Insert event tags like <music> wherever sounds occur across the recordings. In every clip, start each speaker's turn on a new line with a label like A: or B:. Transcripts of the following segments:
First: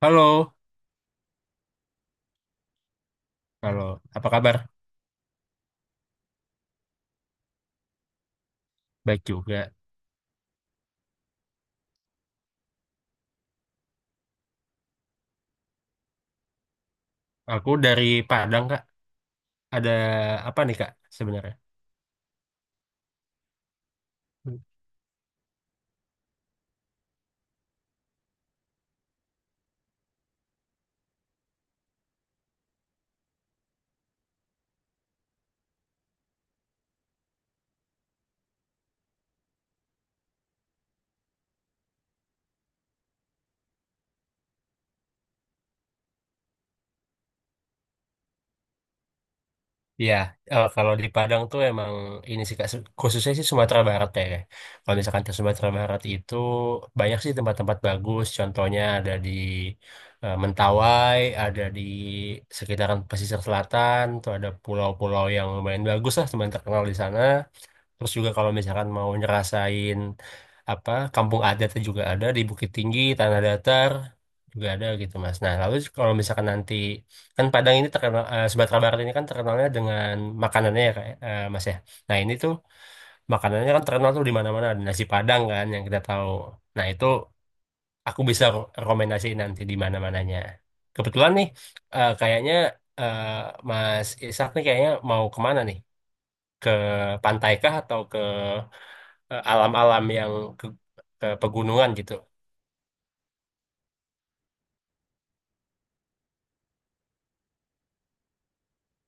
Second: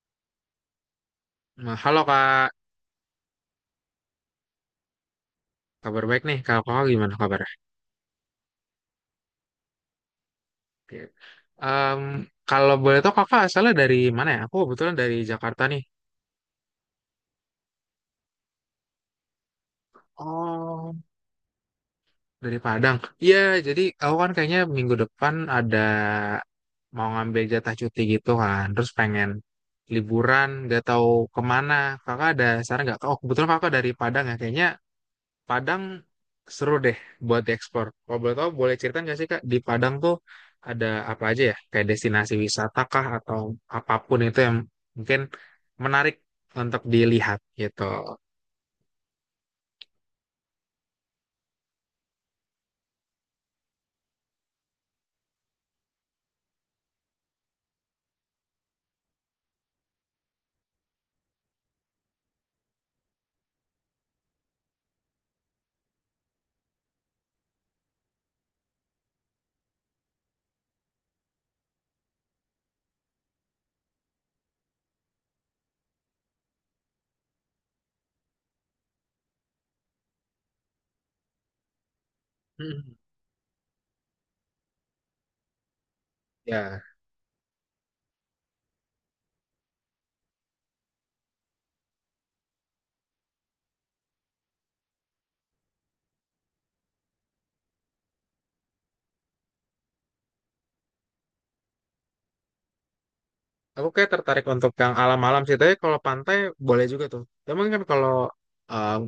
A: Halo,
B: Nah, halo Kak,
A: halo. Apa kabar?
B: kabar baik nih. Kalau kakak gimana kabarnya?
A: Baik juga.
B: Oke. Em, kalau boleh tahu kakak asalnya dari mana ya? Aku kebetulan dari Jakarta nih.
A: Aku dari Padang, Kak. Ada apa nih, Kak,
B: Oh,
A: sebenarnya?
B: dari Padang. Iya, jadi aku kan
A: Hmm.
B: kayaknya minggu depan ada mau ngambil jatah cuti gitu kan. Terus pengen liburan, gak tahu kemana. Kakak ada saran nggak? Oh, kebetulan kakak dari Padang ya. Kayaknya Padang seru deh buat diekspor. Kalau boleh tahu, boleh cerita nggak sih Kak, di Padang tuh ada apa aja ya? Kayak destinasi wisata kah atau apapun itu yang mungkin menarik untuk dilihat gitu.
A: Iya, kalau di Padang tuh emang ini sih, Kak, khususnya sih Sumatera Barat ya. Kak. Kalau misalkan ke Sumatera Barat itu banyak sih tempat-tempat bagus. Contohnya ada di Mentawai, ada di sekitaran pesisir selatan, tuh ada pulau-pulau yang lumayan bagus lah, teman terkenal di sana. Terus juga kalau misalkan mau ngerasain apa kampung adatnya juga ada di Bukit Tinggi, Tanah Datar juga ada gitu Mas. Nah, lalu kalau misalkan nanti kan Padang ini terkenal Sumatera Barat ini kan terkenalnya dengan makanannya ya kayak Mas ya. Nah, ini tuh
B: Hmm.
A: makanannya kan terkenal tuh di mana-mana ada nasi Padang kan yang kita tahu.
B: Ya,
A: Nah, itu aku bisa rekomendasiin nanti di mana-mananya. Kebetulan nih kayaknya eh, Mas Ishak nih kayaknya mau kemana nih? Ke pantai kah atau ke alam-alam yang ke, ke pegunungan gitu.
B: aku kayak tertarik untuk yang alam-alam sih. Tapi kalau pantai boleh juga tuh. Cuman kan kalau um,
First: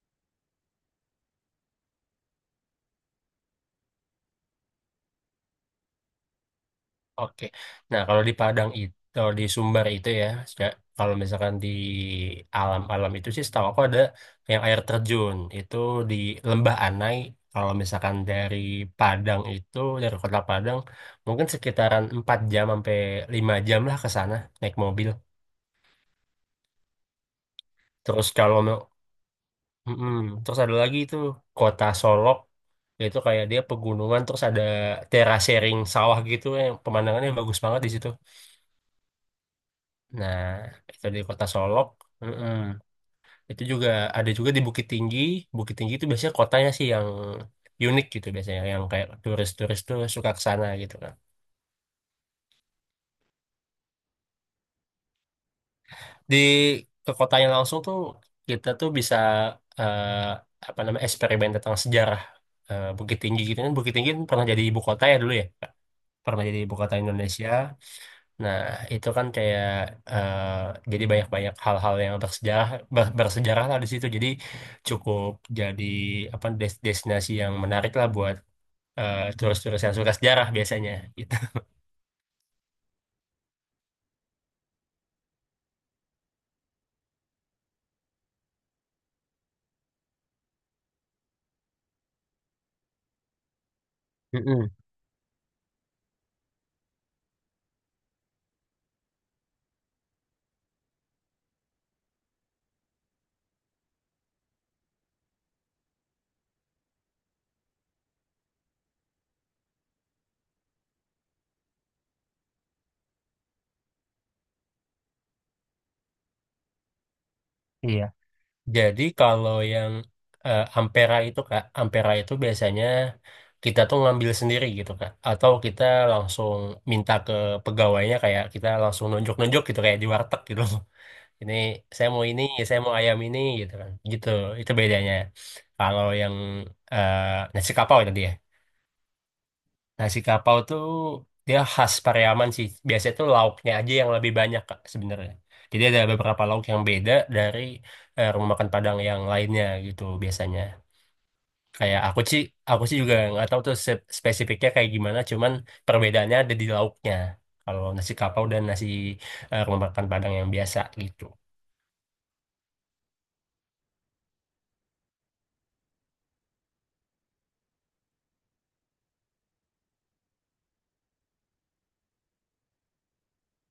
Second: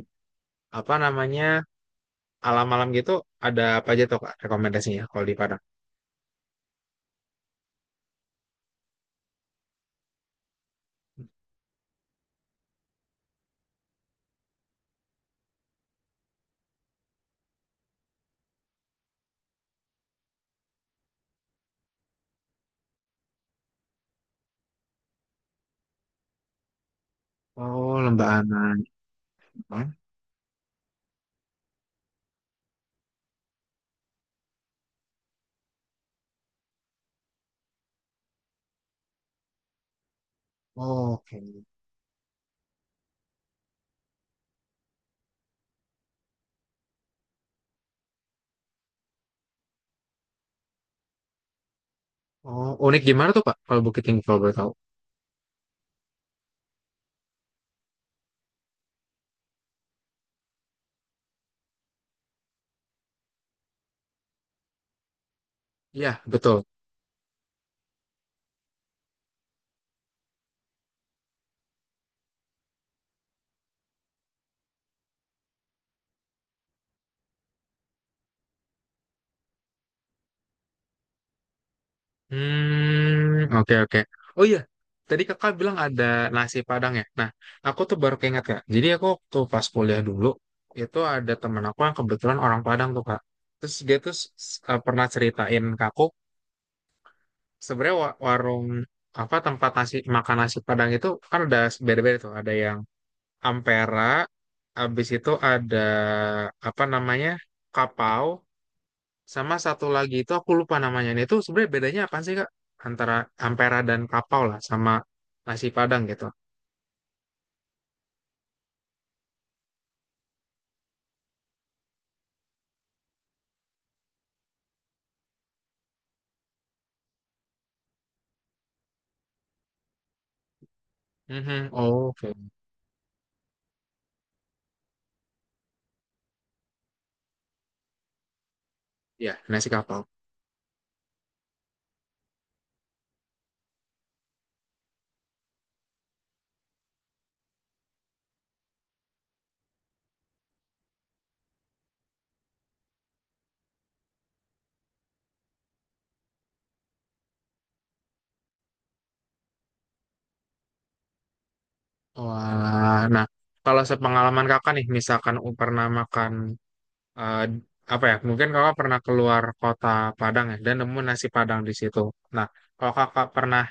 B: apa namanya alam-alam gitu ada apa aja tuh Kak rekomendasinya kalau di Padang?
A: Oke. Nah, kalau di Padang itu, kalau di Sumber itu ya, kalau misalkan di alam-alam itu sih setahu aku ada yang air terjun itu di Lembah Anai. Kalau misalkan dari Padang itu, dari kota Padang, mungkin sekitaran 4 jam sampai 5 jam lah ke sana naik mobil.
B: Oh,
A: Terus
B: Lembah
A: kalau
B: Anai.
A: Mm-mm. Terus ada lagi itu kota Solok, yaitu kayak dia pegunungan terus ada terasering sawah gitu yang pemandangannya bagus banget di situ. Nah, itu
B: Oh,
A: di kota
B: oke.
A: Solok. Mm-mm. Itu juga ada juga di Bukit Tinggi. Bukit Tinggi itu biasanya kotanya sih yang unik gitu biasanya, yang kayak turis-turis tuh suka ke sana gitu kan.
B: Oh, unik gimana tuh Pak kalau Bukit Tinggi kalau boleh tahu?
A: Di ke kotanya langsung tuh kita tuh bisa eh, apa namanya eksperimen tentang sejarah Bukit Tinggi gitu kan. Bukit Tinggi kan pernah jadi ibu kota ya dulu ya.
B: Iya,
A: Pernah jadi
B: betul.
A: ibu kota Indonesia. Nah, itu kan kayak jadi banyak-banyak hal-hal yang bersejarah bersejarah lah di situ. Jadi cukup jadi apa destinasi yang menarik lah buat turis-turis yang suka sejarah biasanya gitu.
B: Hmm, oke, oke. Oh iya, tadi kakak bilang ada nasi Padang ya. Nah, aku tuh baru keinget kak. Jadi aku waktu pas kuliah dulu itu ada teman aku yang kebetulan orang Padang tuh kak. Terus dia tuh
A: Mm-mm.
B: pernah ceritain ke aku sebenarnya warung apa tempat nasi makan nasi Padang itu kan ada beda-beda tuh. Ada yang Ampera, habis itu ada apa namanya Kapau, sama satu lagi itu aku lupa namanya. Nah, itu sebenarnya bedanya apa sih Kak? Antara ampera dan kapau lah sama nasi Padang gitu.
A: Iya. Jadi kalau yang Ampera itu Kak, Ampera itu biasanya kita tuh ngambil sendiri gitu Kak atau kita langsung minta ke pegawainya kayak kita langsung nunjuk-nunjuk gitu kayak di warteg gitu. Ini
B: Mhm. Oh,
A: saya mau
B: oke.
A: ini saya mau ayam ini gitu kan gitu itu bedanya kalau yang eh, nasi kapau tadi ya
B: Ya, nasi kapau.
A: nasi kapau tuh dia khas Pariaman sih biasanya tuh lauknya aja yang lebih banyak Kak, sebenarnya jadi ada beberapa lauk yang beda dari rumah makan Padang yang lainnya gitu biasanya kayak aku sih juga nggak tahu tuh spesifiknya kayak gimana cuman perbedaannya ada di lauknya kalau nasi kapau dan nasi rumah makan Padang yang biasa gitu.
B: Wah, nah kalau sepengalaman Kakak nih misalkan pernah makan eh, apa ya? Mungkin Kakak pernah keluar kota Padang ya dan nemu nasi Padang di situ. Nah, kalau Kakak pernah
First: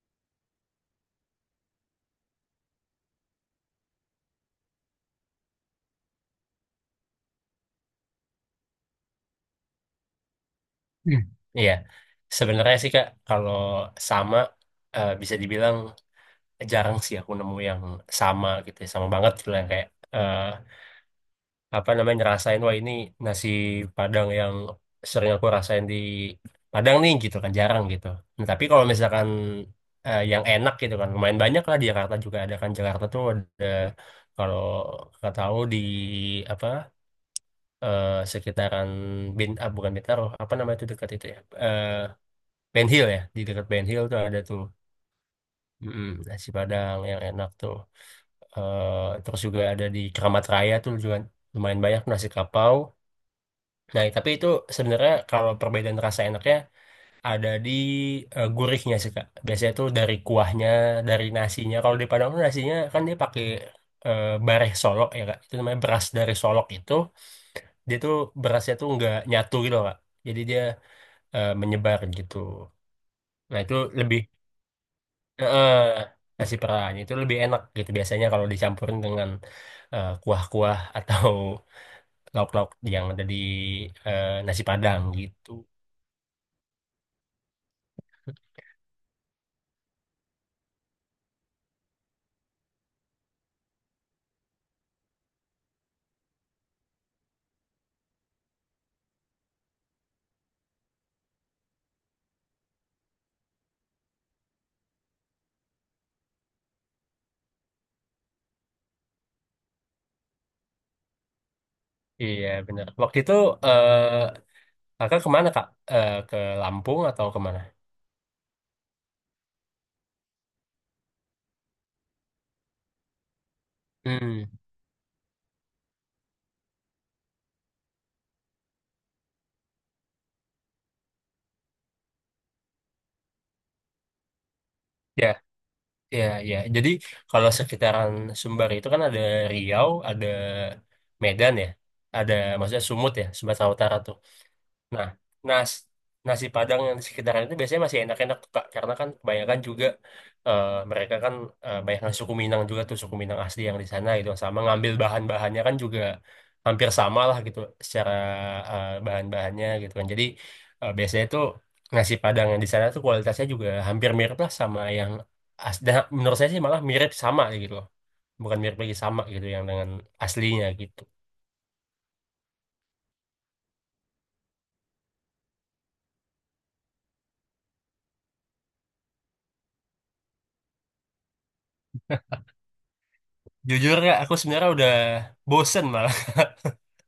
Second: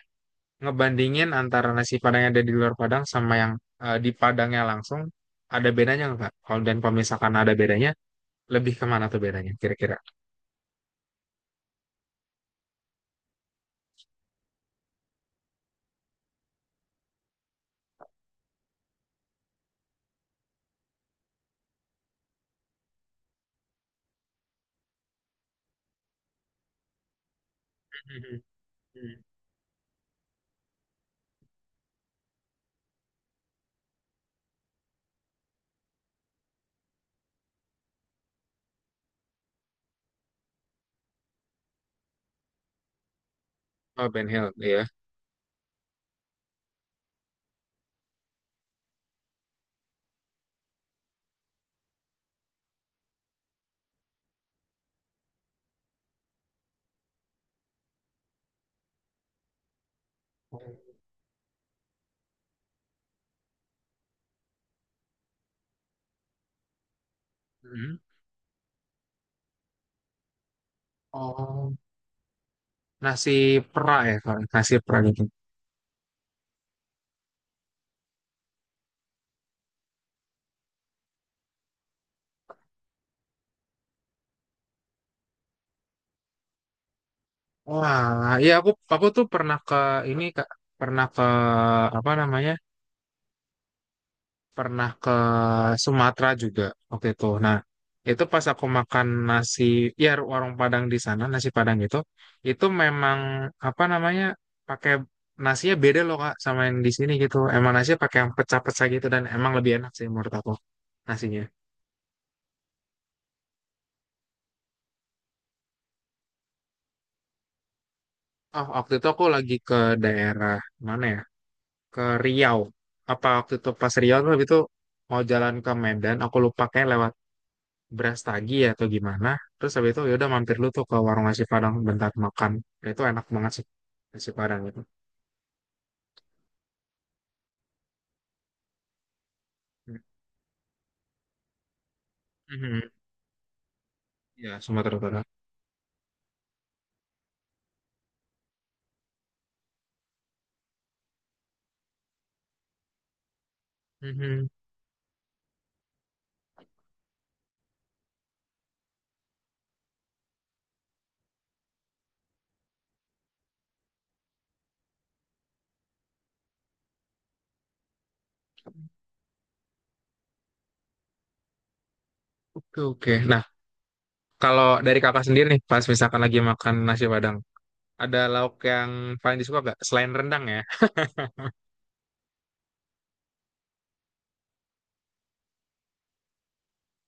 B: ngebandingin antara nasi Padang yang ada di luar Padang sama yang di Padangnya langsung, ada bedanya nggak Kak? Kalau dan kalau misalkan ada bedanya lebih kemana tuh bedanya kira-kira?
A: Hmm, iya, sebenarnya sih Kak, kalau sama bisa dibilang jarang sih aku nemu yang sama gitu, ya. Sama banget gitu yang kayak eh, apa namanya ngerasain wah ini nasi Padang yang sering aku rasain di Padang nih gitu kan jarang gitu.
B: Mhm,
A: Nah, tapi kalau
B: mhm.
A: misalkan yang enak gitu kan lumayan banyak lah di Jakarta juga ada kan Jakarta tuh ada kalau nggak tahu di apa sekitaran bukan Bintaro apa namanya itu dekat itu ya Ben Hill ya di dekat Ben Hill
B: Oh,
A: tuh
B: Ben
A: ada
B: Hill,
A: tuh.
B: iya.
A: Mm-mm, nasi Padang yang enak tuh. Eh, terus juga ada di Keramat Raya tuh juga lumayan banyak nasi kapau nah tapi itu sebenarnya kalau perbedaan rasa enaknya ada di gurihnya sih Kak biasanya tuh dari kuahnya dari nasinya kalau di Padang tuh nasinya kan dia pakai bareh solok ya Kak itu namanya beras dari solok itu
B: Hmm.
A: dia tuh berasnya tuh nggak nyatu gitu Kak jadi dia
B: Oh,
A: menyebar gitu
B: nasi
A: nah itu
B: pera ya,
A: lebih
B: Kak? Nasi pera gitu.
A: eh nasi perahnya itu lebih enak gitu biasanya kalau dicampurin dengan kuah-kuah atau <laughs> lauk-lauk yang ada di nasi Padang gitu.
B: Wah, iya aku tuh pernah ke ini Kak, pernah ke apa namanya? Pernah ke Sumatera juga waktu itu. Nah, itu pas aku makan nasi ya warung Padang di sana, nasi Padang itu memang apa namanya? Pakai nasinya beda loh Kak sama yang di sini gitu. Emang nasinya pakai yang pecah-pecah gitu dan emang lebih enak sih menurut aku. Nasinya.
A: Iya benar. Waktu itu eh kakak kemana kak? Eh, ke Lampung atau kemana?
B: Oh, waktu itu aku lagi ke daerah mana ya? Ke Riau. Apa waktu itu pas Riau tuh
A: Hmm,
B: habis itu mau jalan ke Medan, aku lupa kayak lewat Brastagi ya atau gimana. Terus habis itu ya udah mampir lu tuh ke warung nasi Padang bentar makan. Ya, itu enak banget sih nasi Padang itu.
A: ya, ya, ya. Jadi kalau sekitaran Sumbar itu kan ada Riau, ada Medan ya, ada maksudnya
B: Mhm.
A: Sumut ya, Sumatera Utara tuh.
B: Ya, Sumatera
A: Nah,
B: Utara.
A: nas nasi Padang yang di sekitaran itu biasanya masih enak-enak tuh, Kak. Karena kan kebanyakan juga mereka kan banyak yang suku Minang juga tuh, suku Minang asli yang di sana gitu.
B: Mhm.
A: Sama ngambil bahan-bahannya kan juga hampir sama lah gitu secara bahan-bahannya gitu kan. Jadi biasanya tuh nasi Padang yang di sana tuh kualitasnya juga hampir mirip lah sama yang dan menurut saya sih malah mirip sama gitu loh. Bukan mirip lagi sama gitu yang dengan aslinya gitu.
B: Oke, oke. Nah, kalau dari kakak sendiri nih, pas misalkan lagi makan nasi Padang, ada lauk yang paling disuka gak? Selain rendang ya?
A: Jujur ya, aku sebenarnya udah bosen malah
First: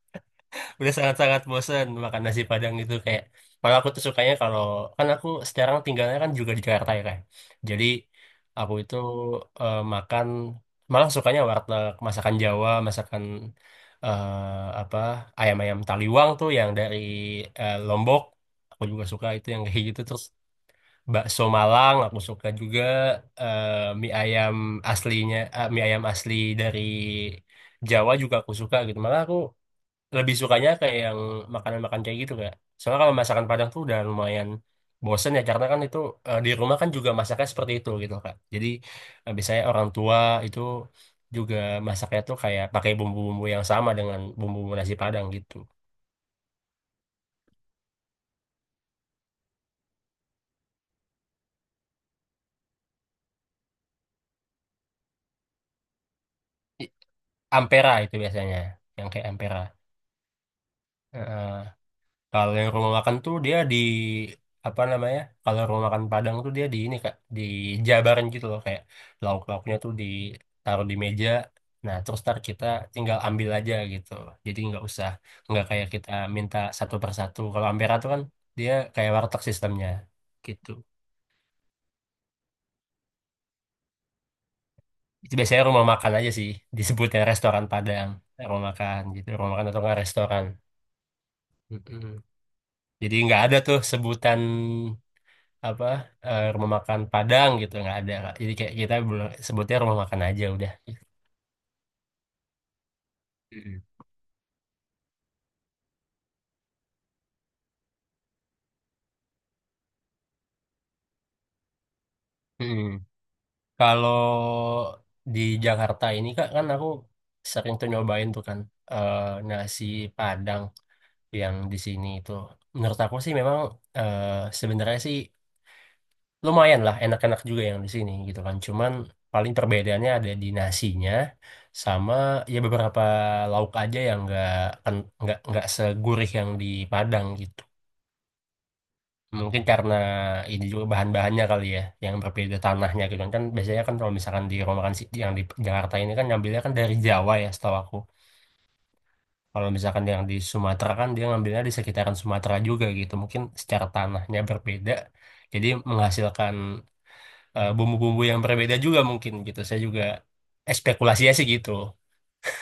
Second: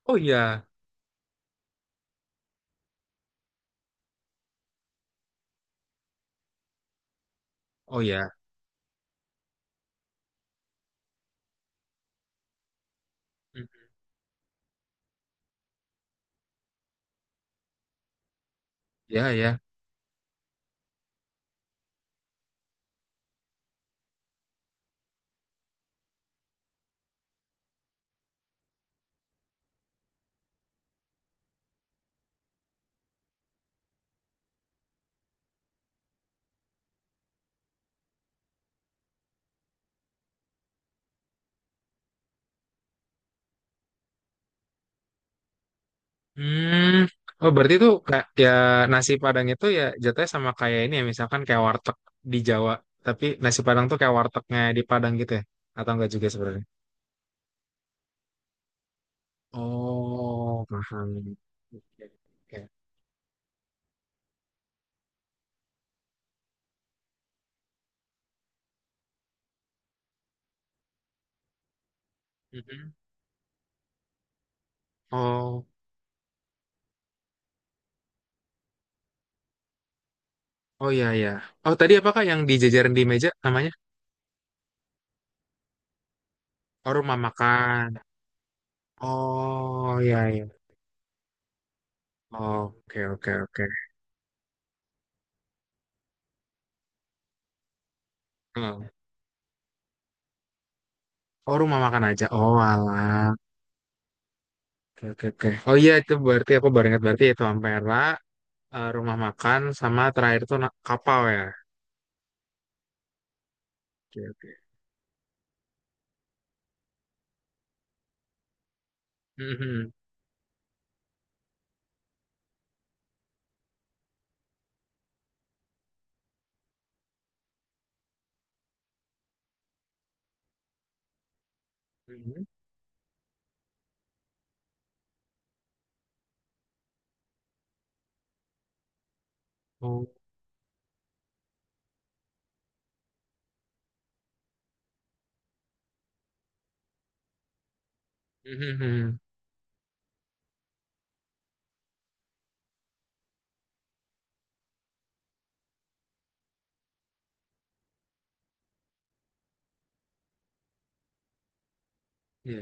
B: Oh iya,
A: udah sangat-sangat bosen makan nasi Padang itu kayak kalau aku tuh sukanya kalau kan aku sekarang tinggalnya kan juga di Jakarta ya kan jadi
B: oh iya.
A: aku itu makan malah sukanya warteg masakan Jawa masakan
B: Mhm.
A: apa ayam-ayam Taliwang tuh yang dari Lombok aku juga suka
B: Ya,
A: itu
B: ya.
A: yang kayak gitu terus bakso Malang aku suka juga eh, mie ayam aslinya mie ayam asli dari Jawa juga aku suka gitu malah aku lebih sukanya kayak yang makanan-makanan kayak gitu kak. Soalnya kalau masakan Padang tuh udah lumayan bosen ya karena kan itu di rumah kan juga masaknya seperti itu gitu kak. Jadi biasanya orang tua itu juga masaknya tuh kayak pakai bumbu-bumbu yang sama dengan bumbu nasi Padang gitu.
B: Hmm. Oh, berarti tuh kayak ya nasi Padang itu ya jatuhnya sama kayak ini ya, misalkan kayak warteg di Jawa, tapi nasi Padang tuh kayak wartegnya di Padang gitu ya? Atau enggak juga sebenarnya?
A: I- Ampera itu biasanya yang kayak ampera.
B: Oh, paham. Oke,
A: Kalau
B: oke.
A: yang rumah makan tuh dia di apa namanya? Kalau rumah makan Padang tuh dia di ini Kak, di dijabarin gitu loh kayak lauk-lauknya tuh ditaruh di meja. Nah, terus ntar kita
B: Mhm.
A: tinggal ambil aja gitu. Jadi nggak usah nggak
B: Oh,
A: kayak kita minta satu persatu. Kalau Ampera tuh kan dia kayak warteg sistemnya gitu.
B: oh iya ya. Oh, tadi apakah yang dijajarin di meja namanya?
A: Itu biasanya rumah makan aja sih
B: Oh, rumah
A: disebutnya restoran
B: makan.
A: Padang, rumah makan gitu, rumah makan atau
B: Oh,
A: nggak
B: iya
A: restoran.
B: ya.
A: Mm-mm.
B: Oke,
A: Jadi
B: oke,
A: nggak ada
B: oke.
A: tuh sebutan apa rumah makan Padang gitu nggak ada Kak. Jadi kayak
B: Hmm.
A: kita sebutnya rumah makan aja udah.
B: Oh, rumah makan aja. Oh, alah.
A: Mm-mm.
B: Oke, oke, oke. Oh iya itu berarti aku baru ingat berarti itu Ampera. Rumah makan sama terakhir tuh kapal ya. Oke, oke.
A: Kalau di Jakarta ini Kak kan aku sering tuh nyobain tuh kan eh, nasi
B: Mhm.
A: Padang yang di sini itu. Menurut aku sih memang eh, sebenarnya sih lumayan lah enak-enak juga yang di sini gitu kan. Cuman paling perbedaannya ada di nasinya sama
B: Mhm.
A: ya beberapa lauk aja yang nggak segurih yang di Padang gitu. Mungkin karena
B: Oh,
A: ini juga bahan-bahannya kali ya, yang berbeda tanahnya gitu kan. Kan biasanya kan kalau misalkan di rumah makan yang di Jakarta ini kan ngambilnya kan dari Jawa ya setahu aku.
B: mhm. Mhm.
A: Kalau misalkan yang di Sumatera kan dia ngambilnya di sekitaran Sumatera juga gitu. Mungkin secara tanahnya berbeda, jadi menghasilkan bumbu-bumbu yang berbeda juga mungkin gitu. Saya juga spekulasinya sih gitu.
B: Iya.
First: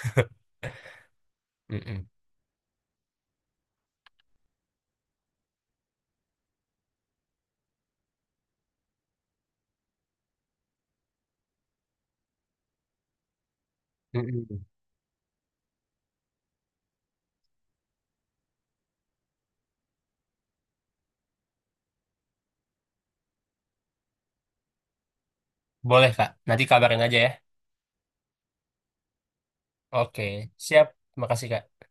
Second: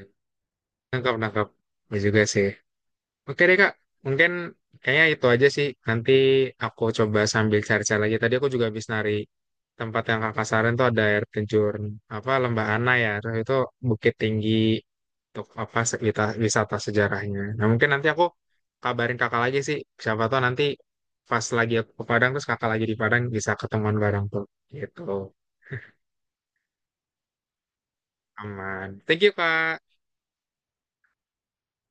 B: Nangkap, nangkap. Ya
A: Mm-mm.
B: juga sih. Oke deh Kak, mungkin kayaknya itu aja sih. Nanti aku coba sambil cari-cari lagi. Tadi aku juga habis nari tempat yang Kakak saran tuh ada air terjun apa Lembah Ana ya. Terus itu bukit tinggi
A: Mm-mm.
B: untuk apa wisata sejarahnya. Nah mungkin nanti aku kabarin Kakak lagi sih. Siapa tahu nanti pas lagi aku ke Padang terus Kakak lagi di Padang bisa ketemuan bareng tuh. Gitu.
A: Boleh Kak, nanti kabarin aja ya.
B: Aman. Thank you Kak.
A: Oke, siap. Makasih Kak.